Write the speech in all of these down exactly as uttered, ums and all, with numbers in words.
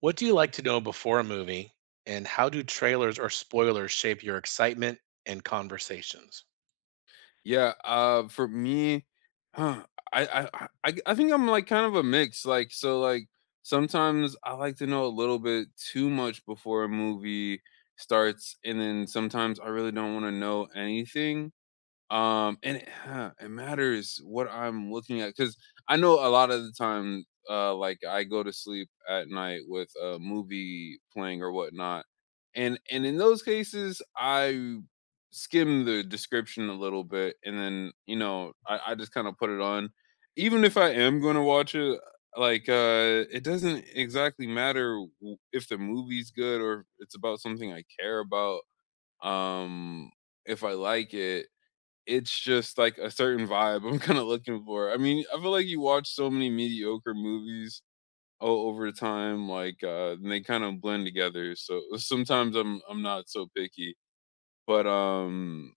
What do you like to know before a movie, and how do trailers or spoilers shape your excitement and conversations? Yeah, uh, for me, I I I I I think I'm like kind of a mix. Like, so like sometimes I like to know a little bit too much before a movie starts, and then sometimes I really don't want to know anything. Um, and it, huh, it matters what I'm looking at because I know a lot of the time, uh, like I go to sleep at night with a movie playing or whatnot, and and in those cases, I skim the description a little bit, and then you know I, I just kind of put it on, even if I am going to watch it. Like, uh, it doesn't exactly matter w- if the movie's good or if it's about something I care about. Um, if I like it, it's just, like, a certain vibe I'm kinda looking for. I mean, I feel like you watch so many mediocre movies o over the time, like, uh, and they kinda blend together, so sometimes I'm I'm not so picky, but, um,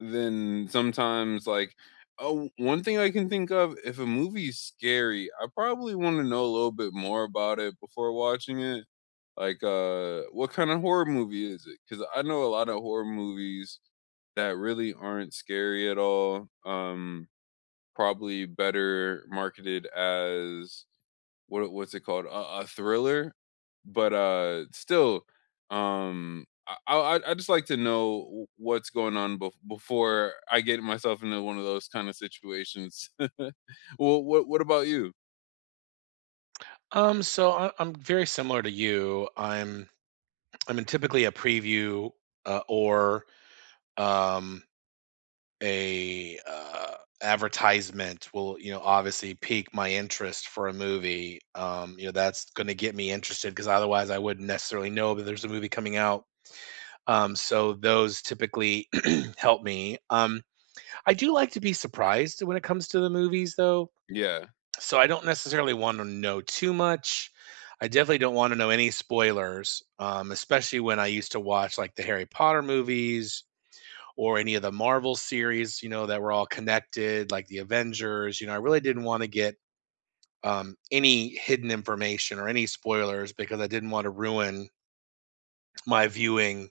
then sometimes, like oh, one thing I can think of, if a movie's scary, I probably wanna know a little bit more about it before watching it. Like, uh, what kinda horror movie is it? Because I know a lot of horror movies that really aren't scary at all. Um, probably better marketed as what what's it called? A, a thriller, but uh, still, um, I, I I just like to know w- what's going on bef- before I get myself into one of those kind of situations. Well, what what about you? Um, so I, I'm very similar to you. I'm I'm in typically a preview uh, or um, a uh, advertisement will, you know, obviously pique my interest for a movie. Um, you know that's going to get me interested because otherwise I wouldn't necessarily know that there's a movie coming out. Um, so those typically help me. Um, I do like to be surprised when it comes to the movies, though. Yeah, So I don't necessarily want to know too much. I definitely don't want to know any spoilers, um, especially when I used to watch like the Harry Potter movies or any of the Marvel series, you know, that were all connected, like the Avengers. You know, I really didn't want to get um, any hidden information or any spoilers because I didn't want to ruin my viewing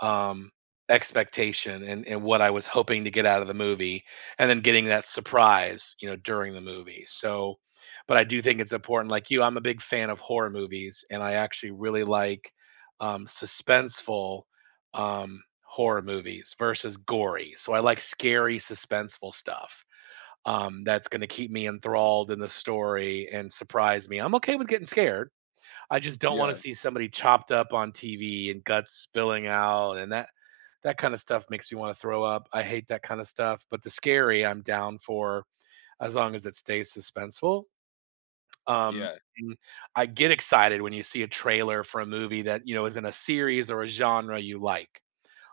um, expectation, and, and what I was hoping to get out of the movie, and then getting that surprise, you know, during the movie. So, but I do think it's important. Like you, I'm a big fan of horror movies, and I actually really like um, suspenseful um, horror movies versus gory. So I like scary, suspenseful stuff um, that's going to keep me enthralled in the story and surprise me. I'm okay with getting scared. I just don't want to yeah, see somebody chopped up on T V and guts spilling out, and that that kind of stuff makes me want to throw up. I hate that kind of stuff, but the scary I'm down for as long as it stays suspenseful. Um, yeah. and I get excited when you see a trailer for a movie that, you know, is in a series or a genre you like.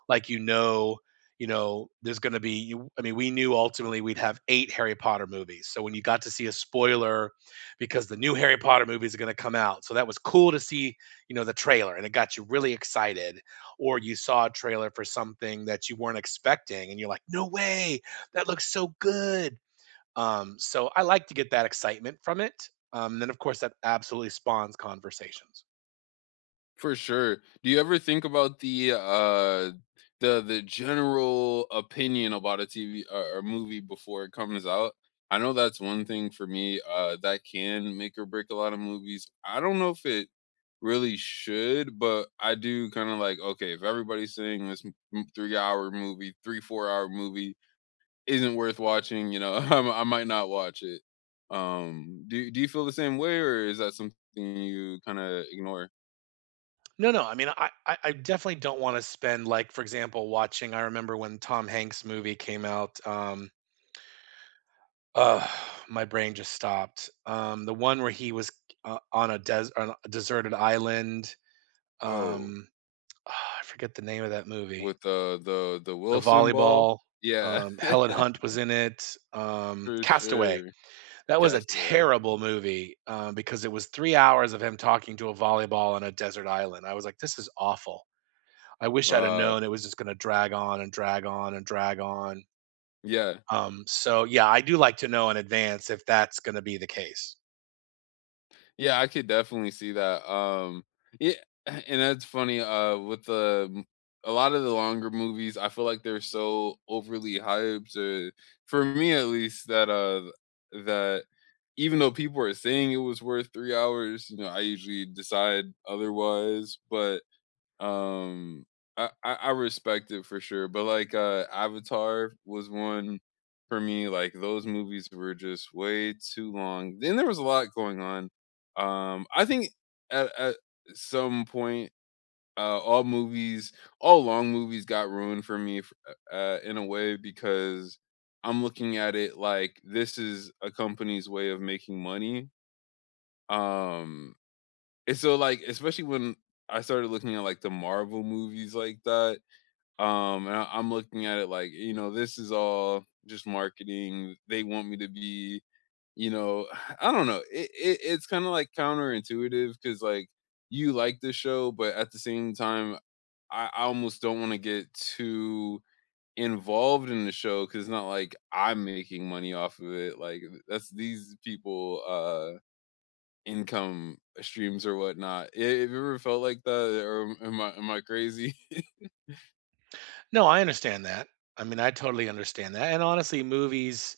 Like, you know, you know there's going to be, you, I mean, we knew ultimately we'd have eight Harry Potter movies, so when you got to see a spoiler because the new Harry Potter movies are going to come out, so that was cool to see, you know, the trailer, and it got you really excited. Or you saw a trailer for something that you weren't expecting and you're like, no way, that looks so good. Um so I like to get that excitement from it. Um and then of course that absolutely spawns conversations. For sure. Do you ever think about the, uh the the general opinion about a T V or or movie before it comes out? I know that's one thing for me, uh, that can make or break a lot of movies. I don't know if it really should, but I do kinda like, "Okay, if everybody's saying this m m three-hour movie, three, four-hour movie isn't worth watching," you know, I'm I might not watch it. Um, do do you feel the same way, or is that something you kinda ignore? No, no. I mean, I, I I definitely don't want to spend like, for example, watching. I remember when Tom Hanks movie came out. Um, uh, my brain just stopped. Um, the one where he was uh, on a des on a deserted island. Oh. Um, ah, I forget the name of that movie. With the the the The Wilson ball? volleyball. Yeah. Um, Helen Hunt was in it. Um, For Castaway. sure. That was a Castaway, okay. terrible movie um, because it was three hours of him talking to a volleyball on a desert island. I was like, this is awful. I wish I'd have Uh, known it was just gonna drag on and drag on and drag on. Yeah. Um, so yeah, I do like to know in advance if that's gonna be the case. Yeah, I could definitely see that, um, yeah, and that's funny, uh, with the m a lot of the longer movies, I feel like they're so overly hyped, uh, for me at least, that, uh, that even though people are saying it was worth three hours, you know, I usually decide otherwise, but Um, I, I I respect it for sure, but like uh, Avatar was one for me. Like those movies were just way too long. Then there was a lot going on. Um, I think at, at some point, uh, all movies, all long movies, got ruined for me, f- uh, in a way because I'm looking at it like this is a company's way of making money. Um, and so, like, especially when I started looking at like the Marvel movies like that, um, and I, I'm looking at it like, you know, this is all just marketing. They want me to be, you know, I don't know. It, it it's kind of like counterintuitive because like you like the show, but at the same time, I, I almost don't want to get too involved in the show because it's not like I'm making money off of it. Like that's these people uh Income streams or whatnot. I have you ever felt like that, or am I am I crazy? No, I understand that. I mean, I totally understand that. And honestly, movies,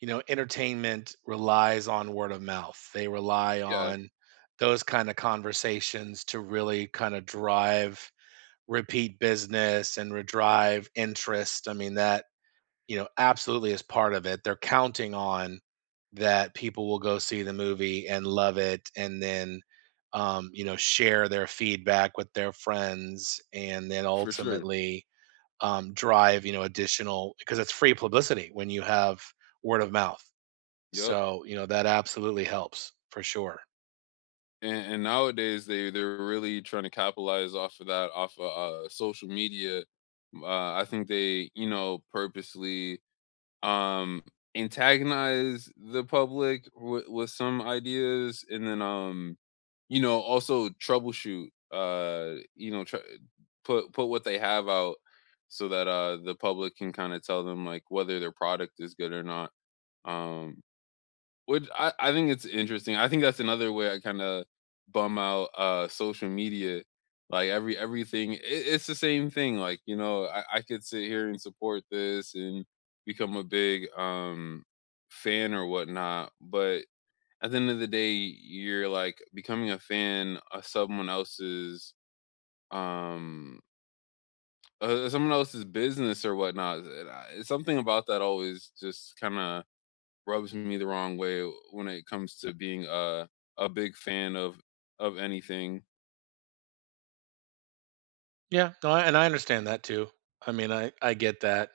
you know, entertainment relies on word of mouth. They rely Yeah, on those kind of conversations to really kind of drive repeat business and re- drive interest. I mean, that, you know, absolutely is part of it. They're counting on that people will go see the movie and love it, and then um, you know, share their feedback with their friends, and then for sure. ultimately um, drive, you know, additional because it's free publicity when you have word of mouth. Yep, So, you know, that absolutely helps for sure. and and nowadays, they they're really trying to capitalize off of that, off of, uh, social media. Uh, I think they, you know, purposely um antagonize the public with, with some ideas, and then um you know also troubleshoot, uh you know tr- put put what they have out so that uh the public can kind of tell them like whether their product is good or not. Um which I I think it's interesting. I think that's another way I kinda bum out, uh, social media. Like, every everything I it's the same thing, like, you know, I I could sit here and support this and become a big, um, fan or whatnot, but at the end of the day, you're, like, becoming a fan of someone else's, um, uh, someone else's business or whatnot, and I something about that always just kinda rubs me the wrong way when it comes to being a a big fan of of anything. Yeah, no, I, and I understand that too. I mean, I I get that.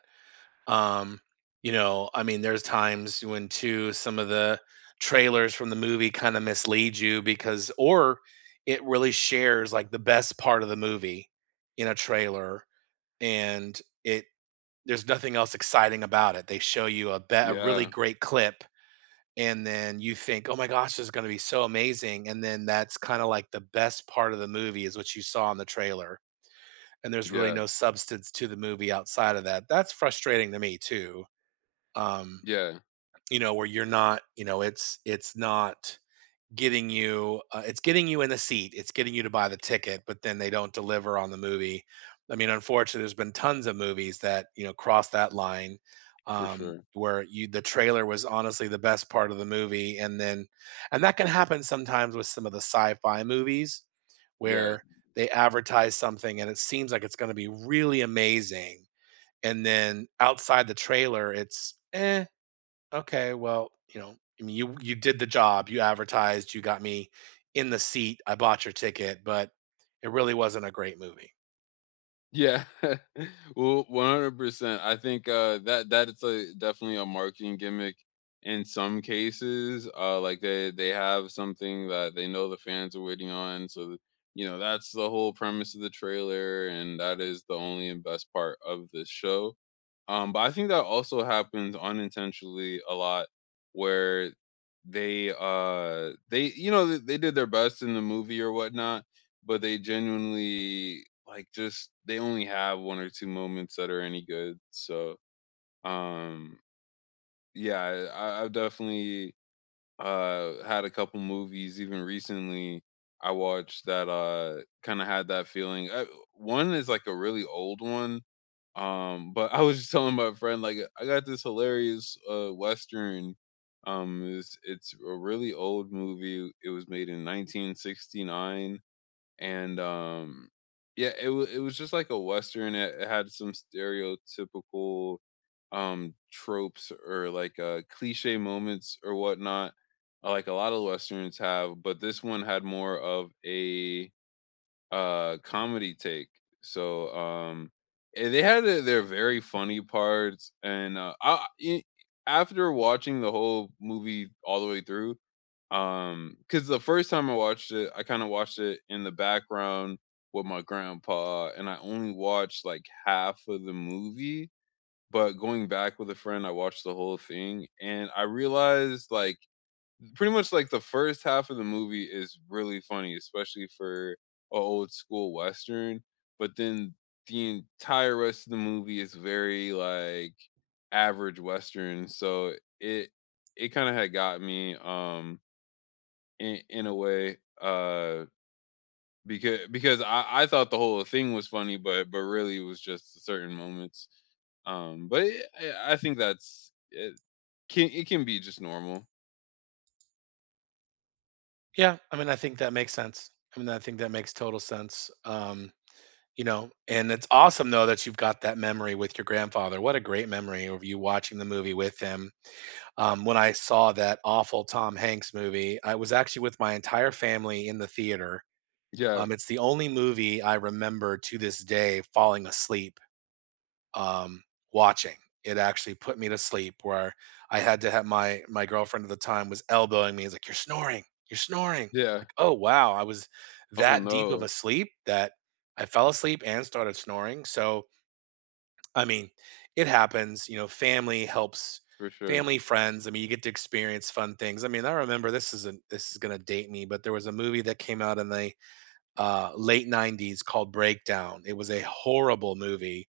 Um, you know, I mean, there's times when too some of the trailers from the movie kind of mislead you because, or it really shares like the best part of the movie in a trailer, and it there's nothing else exciting about it. They show you a be- a really Yeah, great clip, and then you think, oh my gosh, this is going to be so amazing, and then that's kind of like the best part of the movie is what you saw in the trailer. And there's really yeah, no substance to the movie outside of that. That's frustrating to me too. Um, yeah, you know, where you're not, you know, it's it's not getting you, uh, it's getting you in the seat, it's getting you to buy the ticket, but then they don't deliver on the movie. I mean, unfortunately, there's been tons of movies that, you know, cross that line, for um sure. where you the trailer was honestly the best part of the movie. And then and that can happen sometimes with some of the sci-fi movies Yeah. where they advertise something and it seems like it's going to be really amazing, and then outside the trailer it's eh. Okay, well, you know, I mean, you you did the job. You advertised. You got me in the seat. I bought your ticket, but it really wasn't a great movie. Yeah. Well, one hundred percent. I think, uh, that that it's a definitely a marketing gimmick in some cases, uh, like, they they have something that they know the fans are waiting on, so, th- you know, that's the whole premise of the trailer, and that is the only and best part of this show. Um, but I think that also happens unintentionally a lot where they, uh, they you know, they they did their best in the movie or whatnot, but they genuinely like just they only have one or two moments that are any good. So um yeah, I, I've definitely uh had a couple movies even recently I watched that uh kind of had that feeling. I, one is like a really old one. Um but I was just telling my friend like I got this hilarious uh western. Um it's, it's a really old movie. It was made in nineteen sixty-nine, and um yeah it, wa it was just like a western. It, it had some stereotypical um tropes or like uh cliche moments or whatnot, uh, like a lot of westerns have, but this one had more of a uh comedy take. So um eh, they had their, their very funny parts, and uh I, I- after watching the whole movie all the way through, um cuz the first time I watched it I kind of watched it in the background with my grandpa and I only watched like half of the movie, but going back with a friend I watched the whole thing and I realized like pretty much like the first half of the movie is really funny, especially for a old school western. But then the entire rest of the movie is very like average western. So it it kind of had got me um in, in a way uh because because I, I thought the whole thing was funny, but but really it was just certain moments. Um, but it, I I think that's it can, it can be just normal. Yeah, I mean, I think that makes sense. I mean, I think that makes total sense. Um, you know, and it's awesome though that you've got that memory with your grandfather. What a great memory of you watching the movie with him. Um, when I saw that awful Tom Hanks movie, I was actually with my entire family in the theater. Yeah, Um, it's the only movie I remember to this day falling asleep um, watching. It actually put me to sleep where I had to have my, my girlfriend at the time was elbowing me. He's like, "You're snoring. You're snoring." yeah. Like, "Oh, wow." I was Oh that deep of a no, sleep that I fell asleep and started snoring. So, I mean, it happens. You know, family helps, for sure. family, friends. I mean, you get to experience fun things. I mean, I remember, this isn't, this is going to date me, but there was a movie that came out in the uh, late nineties called Breakdown. It was a horrible movie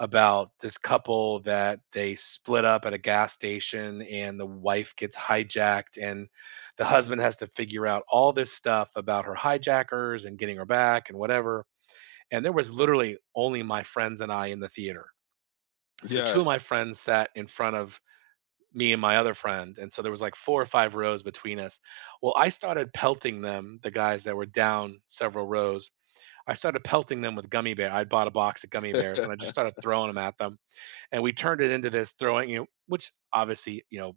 about this couple that they split up at a gas station, and the wife gets hijacked, and the husband has to figure out all this stuff about her hijackers and getting her back and whatever. And there was literally only my friends and I in the theater, so two Yeah. of my friends sat in front of me and my other friend, and so there was like four or five rows between us. Well, I started pelting them, the guys that were down several rows. I started pelting them with gummy bear, I bought a box of gummy bears and I just started throwing them at them, and we turned it into this throwing, you know, which obviously, you know,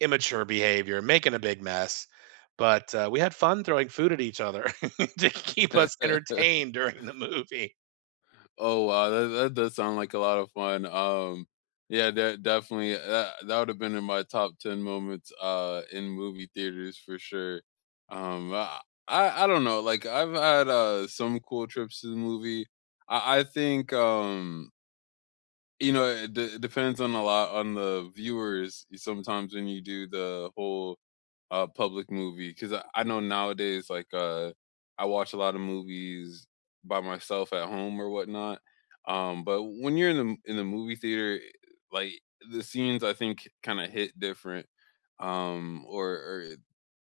immature behavior, making a big mess, but uh, we had fun throwing food at each other to keep us entertained during the movie. Oh, wow, that that does sound like a lot of fun, um, yeah, de definitely, that that would have been in my top ten moments, uh, in movie theaters for sure, um, I I I don't know, like, I've had, uh, some cool trips to the movie, I I think, um, you know, it de depends on a lot on the viewers sometimes when you do the whole a public movie because I, I know nowadays like uh I watch a lot of movies by myself at home or whatnot. Um but when you're in the in the movie theater, like, the scenes I think kind of hit different, um or, or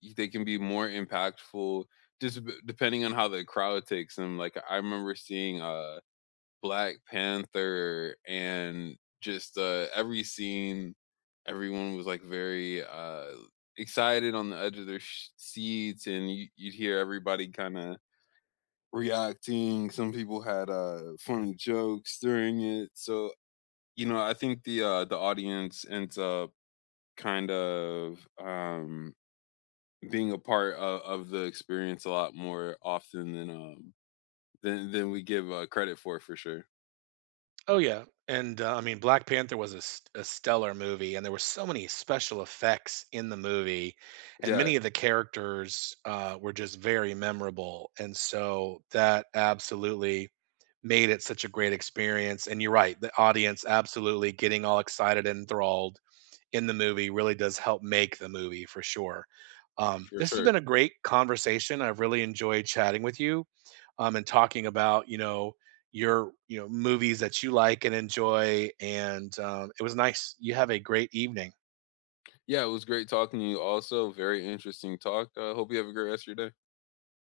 y- they can be more impactful, just b- depending on how the crowd takes them. Like I remember seeing uh Black Panther, and just, uh, every scene, everyone was, like, very, uh, excited on the edge of their sh seats, and you you'd hear everybody kinda reacting. Some people had, uh, funny jokes during it. So, you know, I think the, uh, the audience ends up kind of, um, being a part o of the experience a lot more often than, um, than than we give, uh, credit for, for sure. Oh, yeah. And uh, I mean, Black Panther was a, st- a stellar movie, and there were so many special effects in the movie, and Yeah, many of the characters uh, were just very memorable, and so that absolutely made it such a great experience. And you're right, the audience absolutely getting all excited and enthralled in the movie really does help make the movie for sure. Um, for this has sure. been a great conversation. I've really enjoyed chatting with you, um, and talking about, you know, your, you know, movies that you like and enjoy. And um, it was nice. You have a great evening. Yeah, it was great talking to you also. Very interesting talk. I uh, hope you have a great rest of your day.